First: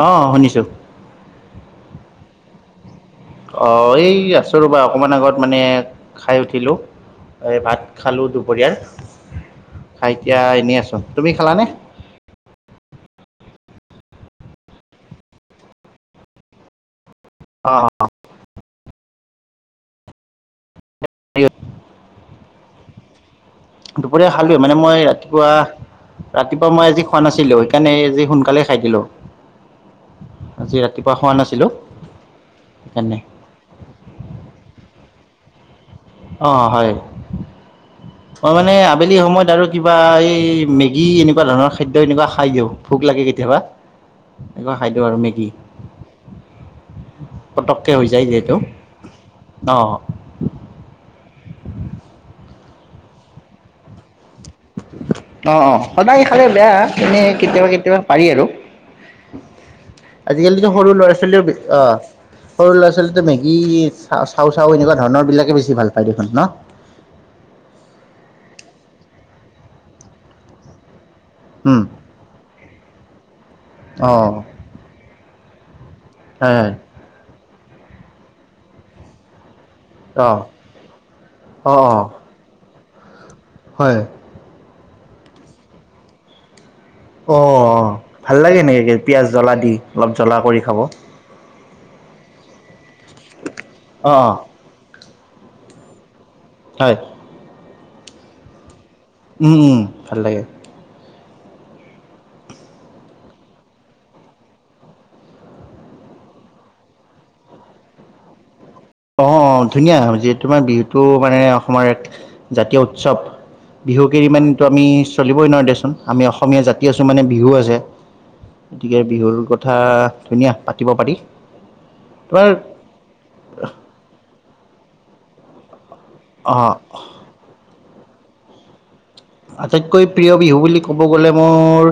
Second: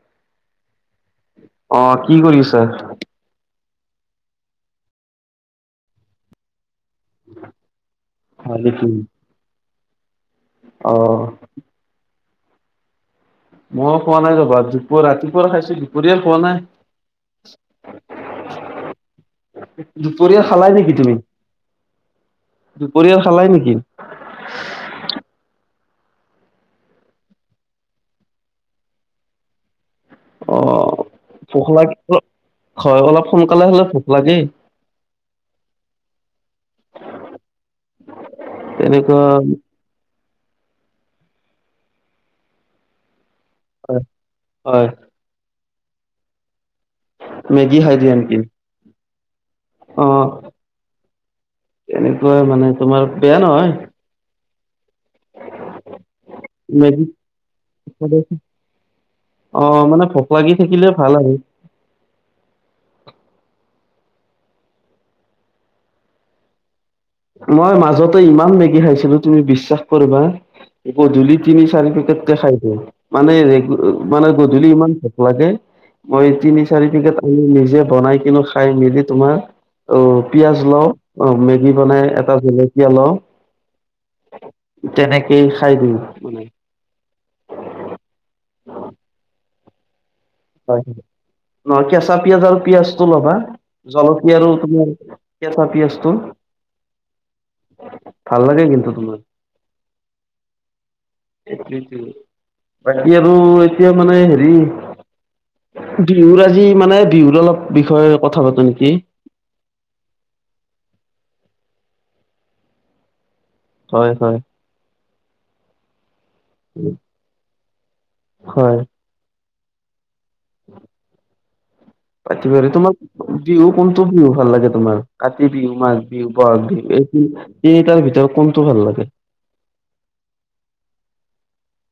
অ' শুনিছোঁ অ' কি কৰি আছা? অ', এই আছো ৰ'বা অকমান আগত মানে খাই উঠিলো। এই ভাত খালো হয় দুপৰীয়া নেকি? খাই এতিয়া এনেই অ আছো, তুমি খালানে? মই খোৱা নাই ৰ'বা দুপৰ ৰাতিপুৱা খাইছো দুপৰীয়া খোৱা নাই। অ', অ'। দুপৰীয়া খালাই নেকি তুমি? দুপৰীয়াৰ খালাই নেকি? দুপৰীয়া খালোয়ে মানে মই ৰাতিপুৱা ৰাতিপুৱা মই আজি খোৱা নাছিলো সেইকাৰণে আজি সোনকালে খাই দিলো। অ', খোৱা ভোক নাছিলোঁ লাগ হয় সেইকাৰণে অলপ সোনকালে হ'লে ভোক লাগেই। অ', হয়। মই মানে আবেলি তেনেকুৱা সময়ত আৰু কিবা এই মেগী এনেকুৱা ধৰণৰ খাদ্য এনেকুৱা খাই দিওঁ ভোক লাগে কেতিয়াবা। এনেকুৱা হয় খাই দিওঁ আৰু মেগী। মেগী পতককে খাই হৈ দিয়া যায় নেকি? যিহেতু অ'। অ', তেনেকুৱা মানে তোমাৰ বেয়া নহয়। অ', অ', সদায় খালে বেয়া মেগী এনেই কেতিয়াবা কেতিয়াবা পাৰি আৰু। অ মানে ভোক লাগি আজিকালিতো থাকিলে সৰু ভাল ল'ৰা আৰু ছোৱালীও অ'। সৰু ল'ৰা ছোৱালীটো মেগী চ-চাউ চাউ এনেকুৱা ধৰণৰ বিলাকে বেছি ভাল পায় দেখোন ন! মই মাজতে ইমান মেগী খাইছিলো তুমি বিশ্বাস কৰিবা। গধূলিত তিনি উম, চাৰি পেকেটকে খাই দিওঁ, মানে ৰে মানে অ', গধূলি ইমান ভোক লাগে। মই হয় তিনি হয়, চাৰি পেকেট আমি নিজে বনাই কিনে খাই মেলি তোমাৰ অ', পিয়াজ লওঁ অ' মেগী বনাই এটা জলকীয়া লওঁ। হয়। তেনেকেই খাই দিওঁ। অ', ভাল লাগে এনেকে পিয়াজ জ্বলা দি। অলপ জ্বলা কৰি। খাব। হয়, অ', নহয় কেঁচা পিয়াজ আৰু পিয়াজটো ল'বা অ', জলকীয়া আৰু তোমাৰ কেচা পিয়াজটো। হয়। ভাল লাগে কিন্তু তোমাৰ। উম, উম, ভাল লাগে। বাকী আৰু এতিয়া মানে হেৰি বিহুৰ আজি মানে বিহুৰ অলপ বিষয়ে কথা পাতো নেকি? অ', অ', ধুনীয়া যিহেতু আমাৰ বিহুটো মানে অসমৰ এক জাতীয় উৎসৱ। হয় বিহুক এৰি হয়। মানেটো আমি চলিবই নোৱাৰোঁ দেচোন। আমি অসমীয়া জাতি আছোঁ মানে বিহু আছে। হয়। গতিকে বিহুৰ কথা ধুনীয়া পাতিব পাৰি। তোমাৰ টো বিহু ভাল লাগে তোমাৰ কাতি বিহু, মাঘ বিহু, বহাগ অঁ বিহু এই তিনি এই কেইটাৰ ভিতৰত কোনটো ভাল লাগে? আটাইতকৈ প্ৰিয় বিহু বুলি ক'ব গ'লে মোৰ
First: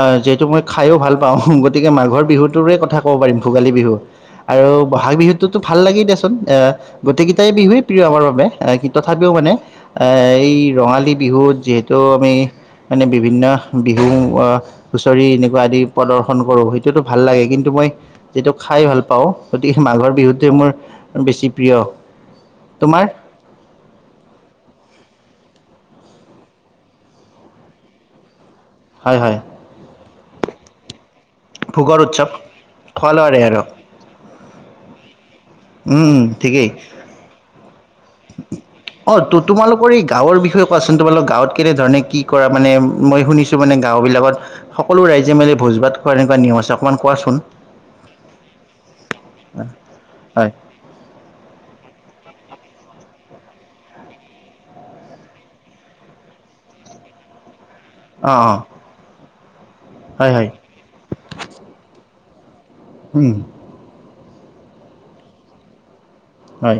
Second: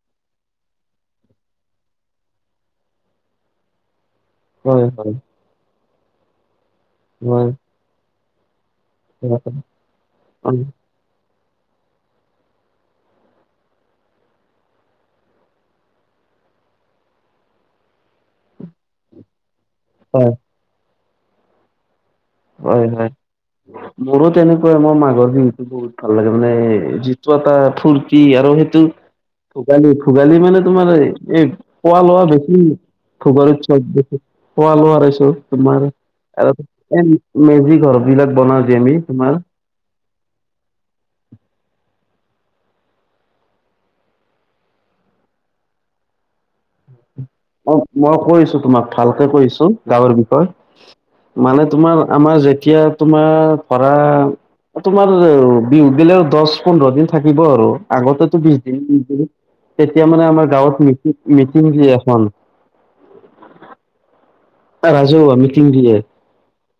আহ যিহেতু মই খায়ো ভাল পাওঁ গতিকে মাঘৰ বিহুটোৰে কথা ক'ব পাৰিম ভোগালী বিহু। আৰু হয় হয় বহাগ বিহুটোতো ভাল লাগেই দেচোন। আহ মই গোটকেইটাই বিহুৱেই প্ৰিয় আমাৰ বাবে। এ কিন্তু তথাপিও মানে উম এ এই হয় ৰঙালী বিহুত যিহেতু আমি মানে বিভিন্ন বিহুৰ হুঁচৰি এনেকুৱা আদি প্ৰদৰ্শন কৰোঁ সেইটোতো ভাল লাগে। কিন্তু মই যিটো খাই ভাল পাওঁ। গতিকে, মাঘৰ হয় বিহুটোৱে মোৰ বেছি প্ৰিয়। হয়, হয়। তোমাৰ মোৰো তেনেকুৱাই। মোৰ মাঘৰ বিহুতো বহুত ভাল লাগে মানে, যিটো এটা ফূৰ্তি আৰু সেইটো হয়, হয়। ভোগালী, ভোগালী মানে তোমাৰ এই ভোগৰ খোৱা-লোৱা উৎসৱ বেছি খোৱা লোৱাৰে ভোগৰ আৰু উৎসৱ এইটো খোৱা-লোৱা তাৰপিছত তোমাৰ উম উম আৰু এনে মেজি ঘৰত অঁ, তো তোমালোক পৰি গাঁৱৰ বিষয়ে কোৱাচোন? তোমালোক গাঁৱত কেনেধৰণে কি কৰা? মানে মই শুনিছিলোঁ মানে, গাঁও বিলাকত সকলো ৰাইজে মিলি ভোজ ভাত খোৱা এনেকোৱা নিয়ম আছে অকণমান কোৱাচোন? অঁ মই কৈ দিছোঁ তোমাক ভালকে কৈ দিছোঁ গাঁৱৰ বিষয়ে। হয় মানে, তোমাৰ, আমাৰ যেতিয়া তোমাৰ ধৰা তোমাৰ বিহু গেলেও দশ, পোন্ধৰ দিন থাকিব আৰু। অ আগতেটো বিশ দিন অ তেতিয়া মানে হয় হয় আমাৰ গাঁৱত মিটি মিটিং দি আছোঁ আমি। উম। এ ৰাজহুৱা মিটিং দিয়ে। হয়।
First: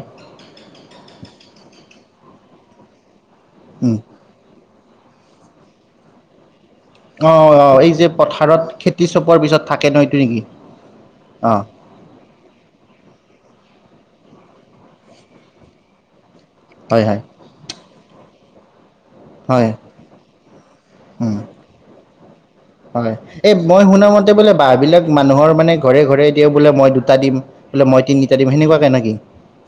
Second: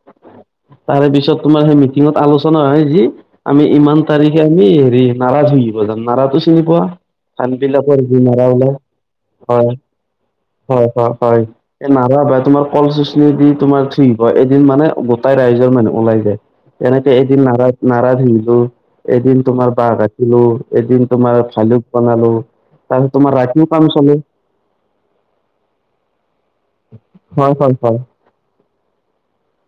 তাৰেপিছত তোমাৰ সেই মিটিঙত আলোচনা হয় যি আমি উম ইমান তাৰিখ আমি হেৰি নাৰা ঝুলিব জাম নাৰাটো চিনি পোৱা? অ খামটি অ এই বিলাকৰ যে বিমাৰাও পথাৰত যে খেতি চপোৱাৰ পিছত হয়, থাকে ন এইটো নেকি হয়, হয় হয়। অ নাৰা তোমাৰ কল চচনি দি তোমাৰ ঠিক হয়। এদিন মানে, গোটাই ৰাইজৰ মানুহ ওলাই যায়। হয় তেনেকে হয় এদিন নাৰাই, নাৰাই ঘুৰি গ'ল। এদিন হয় তোমাৰ বাঁহ কাটিলো, এদিন উম তোমাৰ ভালুক বনালো। তাৰপিছত হয়, তোমাৰ এই ৰাতিও মই কাম শুনা চলে মতে, বোলে বাঁহ বিলাক মানুহৰ মানে ঘৰে ঘৰে দিয়ক বোলে মই দুটা দিম, হয় বোলে মই তিনিটা দিম সেনেকুৱাকে নাকি?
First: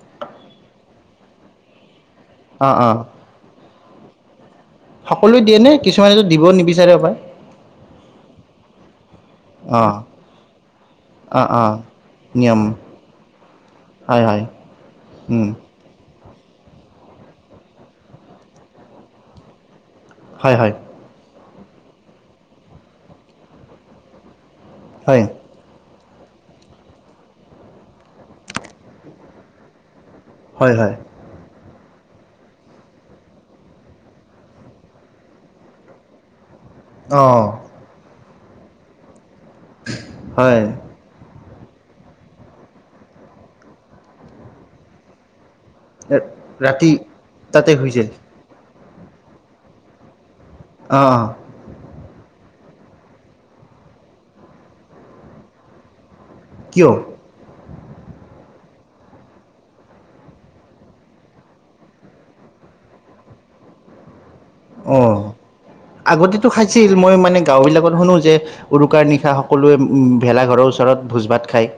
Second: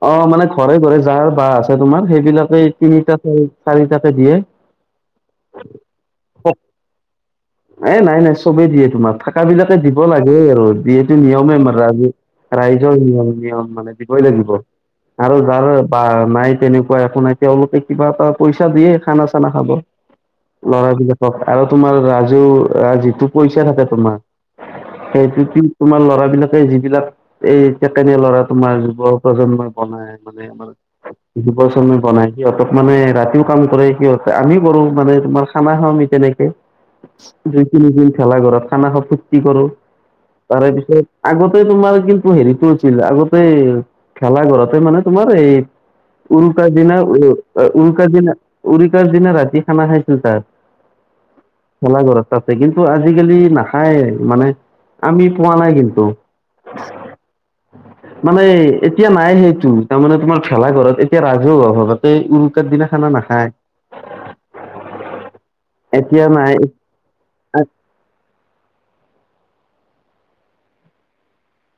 অঁ, মানে ঘৰে ঘৰে যাৰ বাঁহ আছে তোমাৰ সেইবিলাকে অ অ তিনিটাকে, চাৰিটাকে দিয়ে। সকলোৱে দিয়ে নে? কিছুমানেটো দিব নিবিচাৰে হ। এ নাই নাই চবেই দিয়ে তোমাৰ। থাকা বিলাকে অ', দিব লাগে আৰু। যিহেতু অ', নিয়মে অ', আমাৰ ৰাজ নিয়ম ৰাইজৰ নিয়ম, নিয়ম মানে হয় দিবই হয় লাগিব। আৰু উম, যাৰে বা নাই তেনেকোৱা একো নাই তেওঁলোকে কিবা এটা পইচা দিয়ে খানা-চানা খাব। হয় হয় ল'ৰাবিলাকক আৰু তোমাৰ ৰাজ- আ যিটো পইচা থাকে তোমাৰ। হয় সেইটো কি তোমাৰ ল'ৰাবিলাকে যিবিলাক এই ছেকেণ্ড ইয়েৰ ল'ৰা তোমাৰ যুৱ প্ৰজন্মই বনাই মানে হয় হয় আমাৰ দুবছৰ মান বনাই সিহঁতক মানে ৰাতিও কাম কৰে সিহঁততে। আমিও কৰোঁ মানে তোমাৰ খানা খাওঁ আমি তেনেকে। অ', দুই তিনিদিন ভেলা ঘৰত খানা খাওঁ ফূৰ্তি কৰোঁ হয় তাৰেপিছত আগতে তোমাৰ কিন্তু হেৰিটো হৈছিল আগতে ভেলা ঘৰতে মানে তোমাৰ এই উৰুকাৰ ৰাতি দিনা উ তাতে শুইছিল উৰুকাৰ দিনা, উৰুকাৰ দিনা ৰাতি খানা খাইছিল তাত। অঁ, অঁ। ভেলা ঘৰত তাতে কিন্তু আজিকালি নাখাই মানে আমি পোৱা নাই কিন্তু। কিয়? মানে এতিয়া নাই সেইটো তাৰমানে তোমাৰ ভেলা ঘৰত এতিয়া ৰাজহুৱা ভাতে উৰুকাৰ দিনা খানা নাখায়। [inaudible] অহ্, এতিয়া আগতেটো নাই খাইছিল। মই মানে গাঁওবিলাকত শুনো যে উৰুকাৰ নিশা সকলোৱে ভেলাঘৰৰ ওচৰত ভোজ ভাত খায়।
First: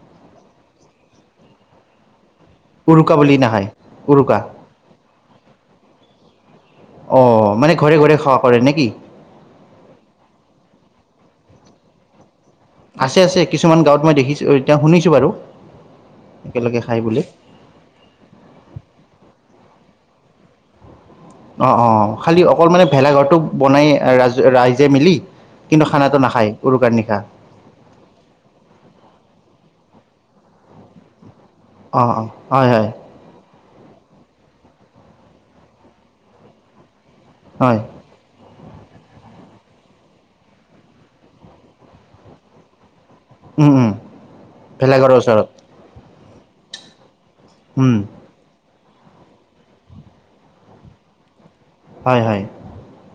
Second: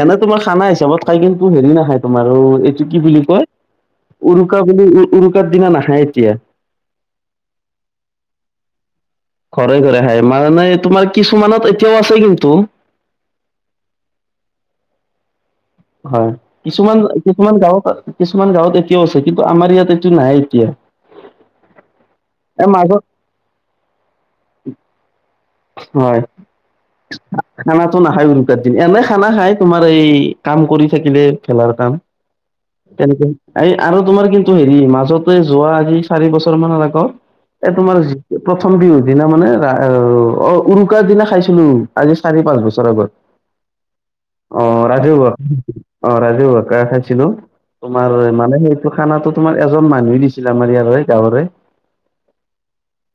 এনে তোমাৰ খানা হিচাপত খাই কিন্তু হেৰি নাখায় তোমাৰো- কি বুলি কয় উৰুকা বুলি উ উৰুকাৰ দিনা নাখায় এতিয়া। অ' মানে ঘৰে ঘৰে খোৱা কৰে নে কি? ঘৰে ঘৰে খাই মানে তোমাৰ কিছুমানত এতিয়াও আছে কিন্তু। আছে আছে, কিছুমান গাঁৱত মই দেখিছো এতিয়া শুনিছো বাৰু। হয়, একেলগে কিছুমান খাই বুলি কিছুমান গাঁৱত কিছুমান গাঁৱত এতিয়াও আছে কিন্তু আমাৰ ইয়াত এইটো নাই এতিয়া। অঁ অঁ খালি অকল এই মানে মাজত ভেলাঘৰটো বনাই ৰাজে ৰাইজে মিলি। কিন্তু খানাটো হয়। নাখায় উৰুকাৰ নিশা খানাটো নাখায় উৰুকাৰ দিন এনে খানা খায় তোমাৰ এই কাম কৰি থাকিলে। খেলাৰতাম অঁ অঁ হয় হয় তেনেকেই। এই আৰু তোমাৰ কিন্তু হেৰি মাজতে যোৱা আজি চাৰি বছৰ মানৰ আগত। এ হয় তোমাৰ- প্ৰথম দি দিনা মানে ৰা অ- অঁ উৰুকাৰ দিনা খাইছিলো আজি চাৰি পাঁচ বছৰ আগত। উম উম অঁ ভেলাঘৰৰ ৰাজু ওচৰত বত অঁ ৰাজু বত খানা খাইছিলো। উম তোমাৰ মানে সেইটো খানাটো তোমাৰ এজন মানুহেই দিছিল আমাৰ ইয়াৰ গাঁৱৰে। হয় হয়।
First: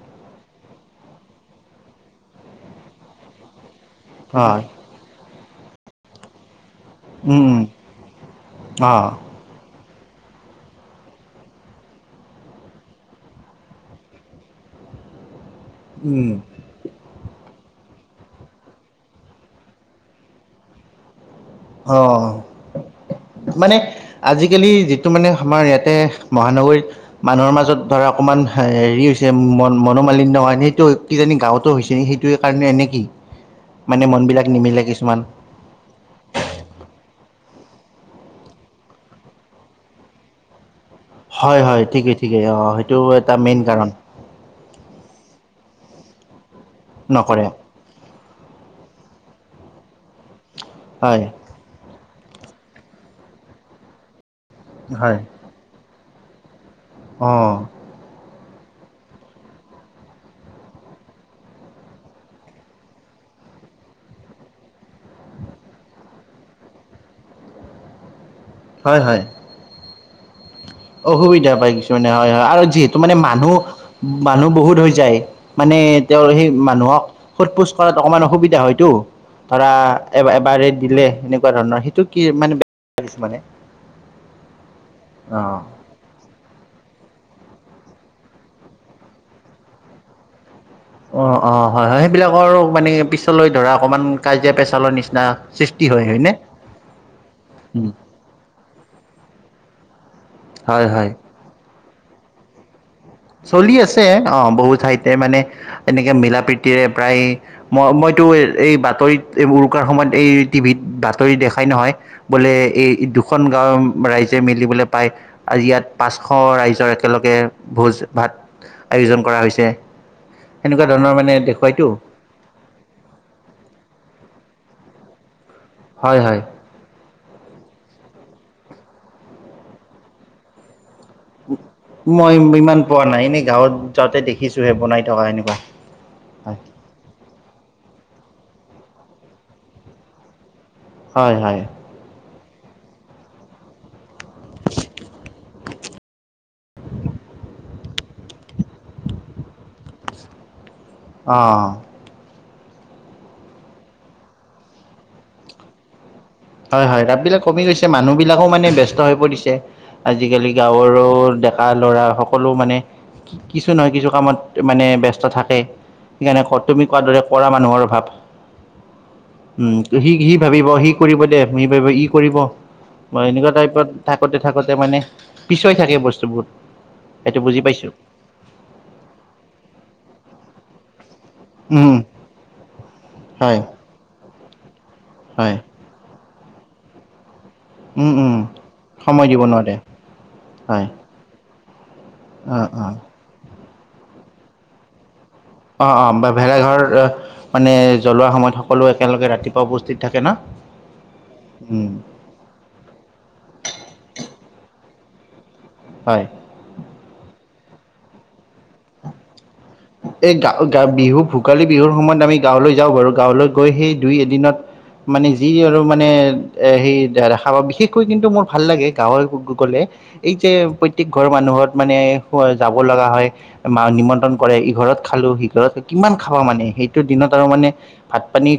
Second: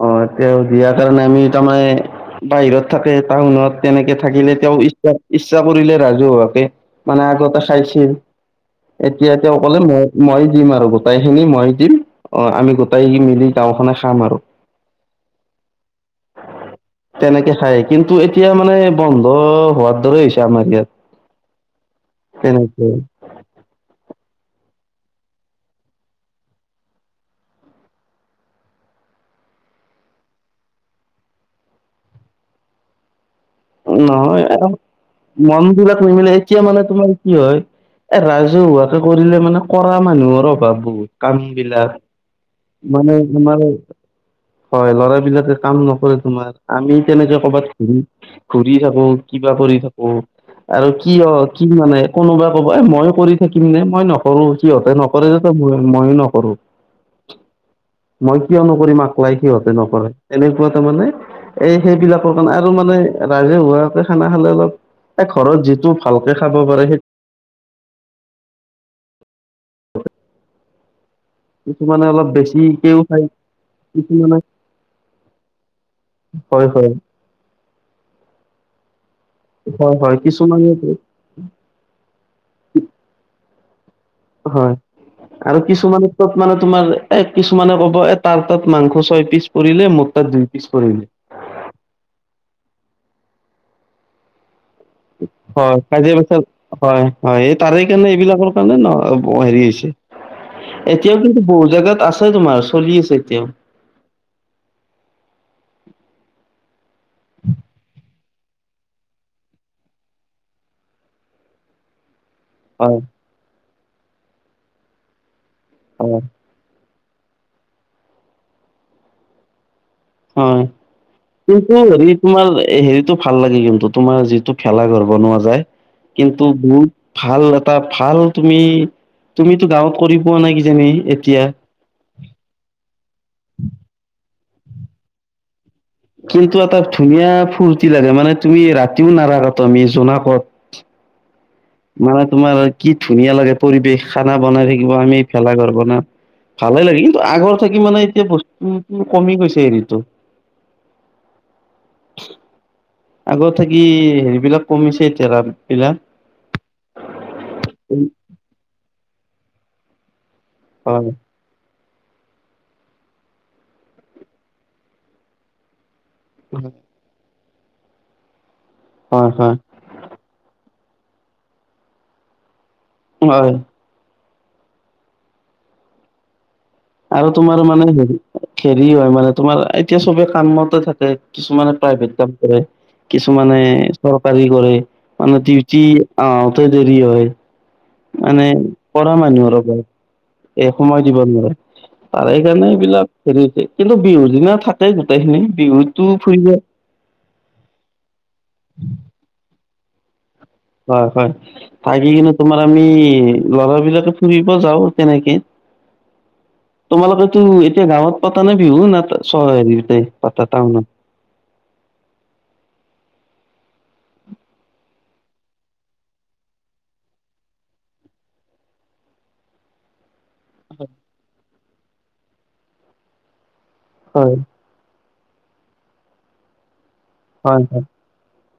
অঁ তেওঁ দিয়াৰ কাৰণে আমি তামানে বাহিৰত থাকে টাউনত। তেনেকে থাকিলে অঁ তেওঁ ইচ্ছা ইচ্ছা কৰিলে ৰাজহুৱাকে- মানে আগতে খাইছিল অঁ এতিয়া- তেওঁ ক'লে মই মই দিম আৰু গোটেই খিনি মই দিম। অঁ আমি গোটেই মিলি গাওখনে খাম আৰু। উম' তেনেকে খায় কিন্তু এতিয়া মানে বন্ধ হোৱাৰ দৰে হৈছে আমাৰ ইয়াত। অঁ' কেনেকেই। মানে আজিকালি যিটো মানে আমাৰ ইয়াতে মহানগৰীত- মানুহৰ মাজত ধৰা অকমান হেৰি হৈছে মন মনোমালিন্য হয় সেইটো- কিজানি গাঁৱতো হৈছে সেইটোৱে কাৰণে নে কি? মানে নহয় মনবিলাক আৰু নিমিলে কিছুমান মন বিলাক নিমিলে এতিয়া মানে তোমাৰ কি হয়? এ ৰাজহুৱাকে কৰিলে মানে কৰা মানুহৰ অভাৱ বহুত কাম বিলাক। ঠিকে অ সেইটো মানে এটা তোমাৰ মেইন কাৰণ। হয়, লৰা বিলাকে কাম নকৰে তোমাৰ আমি তেনেকে নকৰে ক'বাত- ঘূৰি থাকো কিবা কৰি থাকো আৰু কি হয় হ- কি মানে কোনোবা ক'বা মই কৰি থাকিম নে মই নকৰো সিহতে হয় নকৰে যে- ত মইয়ো নকৰো। অঁ' মই কিয় নকৰিম আপ্লাই সিহঁতে নকৰে এনেকুৱা এটা মানে- এই সেইবিলাকৰ কাৰণে আৰু মানে ৰাইজে হুৱাকে খানা খালে অলপ- এ ঘৰত যিটো ভালকে খাব পাৰে সেই- হয় হয়। [unintelligible] অসুবিধা পায় কিছুমানে অলপ হয় হয় আৰু যিহেতু বেছিকেও মানে খায় মানুহ কিছুমানে মানুহ বহুত হৈ যায়। মানে তেওঁৰ সেই হয় হয় মানুহক সোধ পোছ কৰাত অকণমান অসুবিধা হয়তো। ধৰা, হয় হয় এ এবাৰে কিছুমানে দিলে এনেকুৱা ধৰণৰ সেইটো কি মানে মানে। হয় আৰু কিছুমান ত মানে তোমাৰ এ কিছুমানে ক'ব এ তাৰ তাত মাংস ছয় পিচ পৰিলে মোৰ তাত দুই পিচ পৰিলে অ অ হয় হয় সেইবিলাকৰ মানে পিছলৈ ধৰা অকমান কাজিয়া পেচালৰ নিচনা নিচিনা সৃষ্টি হয় কাজিয়া হয় নে পেচাল হয় হয় এই তাৰে কাৰণে এইবিলাকৰ কাৰণে ন হেৰি হৈছে হয় হয় এতিয়াও কিন্তু বহুত জেগাত আছে তোমাৰ চলি আছে এতিয়া চলি আছে অ বহুত ঠাইতে মানে এনেকে মিলা প্ৰিতীৰে প্ৰায় মই টো এই বাতৰিত উৰুকাৰ সময়ত এই টিভিত বাতৰি দেখাই নহয় বোলে এই হয় দুখন গাঁৱৰ ৰাইজে মিলিবলে পায় আজি ইয়াত পাঁচশ হয় ৰাইজৰ একেলগে ভোজ ভাত আয়োজন কৰা হৈছে হয় সেনেকুৱা ধৰণৰ মানে সিতে দেখুৱাইতো হেৰিত তোমাৰ হেৰিটো ভাল লাগে কিন্তু তোমাৰ যিটো ভেলাঘৰ বনোৱা যায় হয় হয় কিন্তু ভাল এটা ভাল তুমি তুমিতো গাঁৱত কৰি পোৱা নাই কিজানি এতিয়া মই ইমান পোৱা নাই এনেই গাঁৱত যাওঁতে দেখিছোহে বনাই থকা এনেকুৱা কিন্তু হয় এটা ধুনীয়া ফূুৰ্তি লাগে মানে তুমি ৰাতিও নাৰাখা তো আমি জোনাকত হয় হয় মানে তোমাৰ কি ধুনীয়া লাগে পৰিৱেশ খানা বনাই থাকিব আমি ভেলাঘৰ বনাম ভালে লাগিল কিন্তু আগৰ থাকি মানে এতিয়া বস্তুটো কমি গৈছে হেৰিটো অহ আগত থাকি হেৰিবিলাক কমিছে এতিয়া ৰাপ বিলাক হয় হয় ৰাপ বিলাক কমি গৈছে মানুহ বিলাকো মানে ব্যস্ত হৈ পৰিছে আজিকালি গাঁৱৰো হয় কা ল'ৰা সকলো মানে কিছু নহয় কিছু কামত মানে ব্যস্ত থাকে সেইকাৰণে তুমি কোৱাৰ দৰে কৰা মানুহৰ অভাৱ হয় হয় সি সি ভাবিব সি কৰিব দে ই ভাবিব ই কৰিব বা এনেকুৱা হয় টাইপত থাকোতে থাকোতে মানে পিছুৱাই থাকে বস্তুবোৰ আৰু সেইটো তোমাৰ বুজি মানে পাইছোঁ। হে হেৰি হয় মানে তোমাৰ এতিয়া চবে কামতে থাকে কিছুমানে উম প্ৰাইভেট জব কৰে কিছুমানে হয় চৰকাৰী কৰে মানে হয় ডিউটি আহোতে দেৰি হয় উম উম। মানে কৰা সময় দিব মানুহৰ নোৱাৰে অভাৱ হয় এসময়ত দিব নোৱাৰে তাৰেই কাৰণে অঁ অঁ। এইবিলাক হেৰি হৈছে কিন্তু বিহুৰ দিনা থাকেই গোটেই খিনি অ অ ভে ভেলাঘৰ মানে জ্বলোৱা সময়ত সকলো একেলগে ৰাতিপুৱা উপস্থিত থাকে ন হয় হয় উম থাকিকিনে তোমাৰ আমি লৰা বিলাকে ফুৰিব যাওঁ তেনেকে হয় তোমালোকেতো এতিয়া গাঁৱত পাতা নে বিহু না চহৰত এই গা গা বিহু ভোগালী বিহুৰ সময়ত আমি গাঁৱলৈ যাওঁ বাৰু গাঁৱলৈ গৈ সেই দুই এদিনত মানে যি আৰু মানে এ সেই দেখা পাবি বিশেষকৈ কিন্তু মোৰ ভাল লাগে গাঁৱৰ লোকসকলে এই যে হয় প্ৰত্যেক ঘৰৰ মানুহত মানে যাব লগা হয় মা নিমন্ত্ৰণ হয় কৰে ইঘৰত খালো সিঘৰত কিমান খাবা মানে সেইটো দিনত আৰু হয় মানে ভাত পানী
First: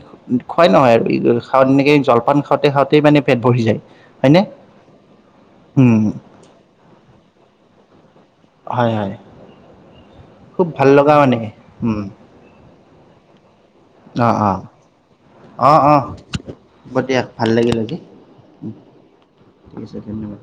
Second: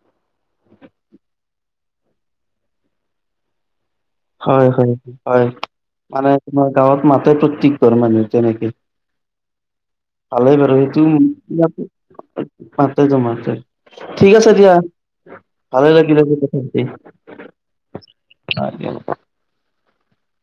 খোৱাই নহয় আৰু খাও তেনেকে জলপান খাওঁতে খাওঁতেই মানে পেট ভৰি যায় হয়নে হয় হয় হয় উম মানে তোমাৰ গাঁৱত মাতেতো প্ৰত্যেক ঘৰ মানুহে তেনেকে হয় হয় ভালেই খুব বাৰু ভাল সেইটো লগা মানে উম [unintelligible] অ ঠিক আছে অ দিয়া অ ভালেই অ লাগিলে কথা হ'ব দিয়া ভাল লাগিল আজি পাতি [unintelligible] ঠিক আছে ধন্যবাদ।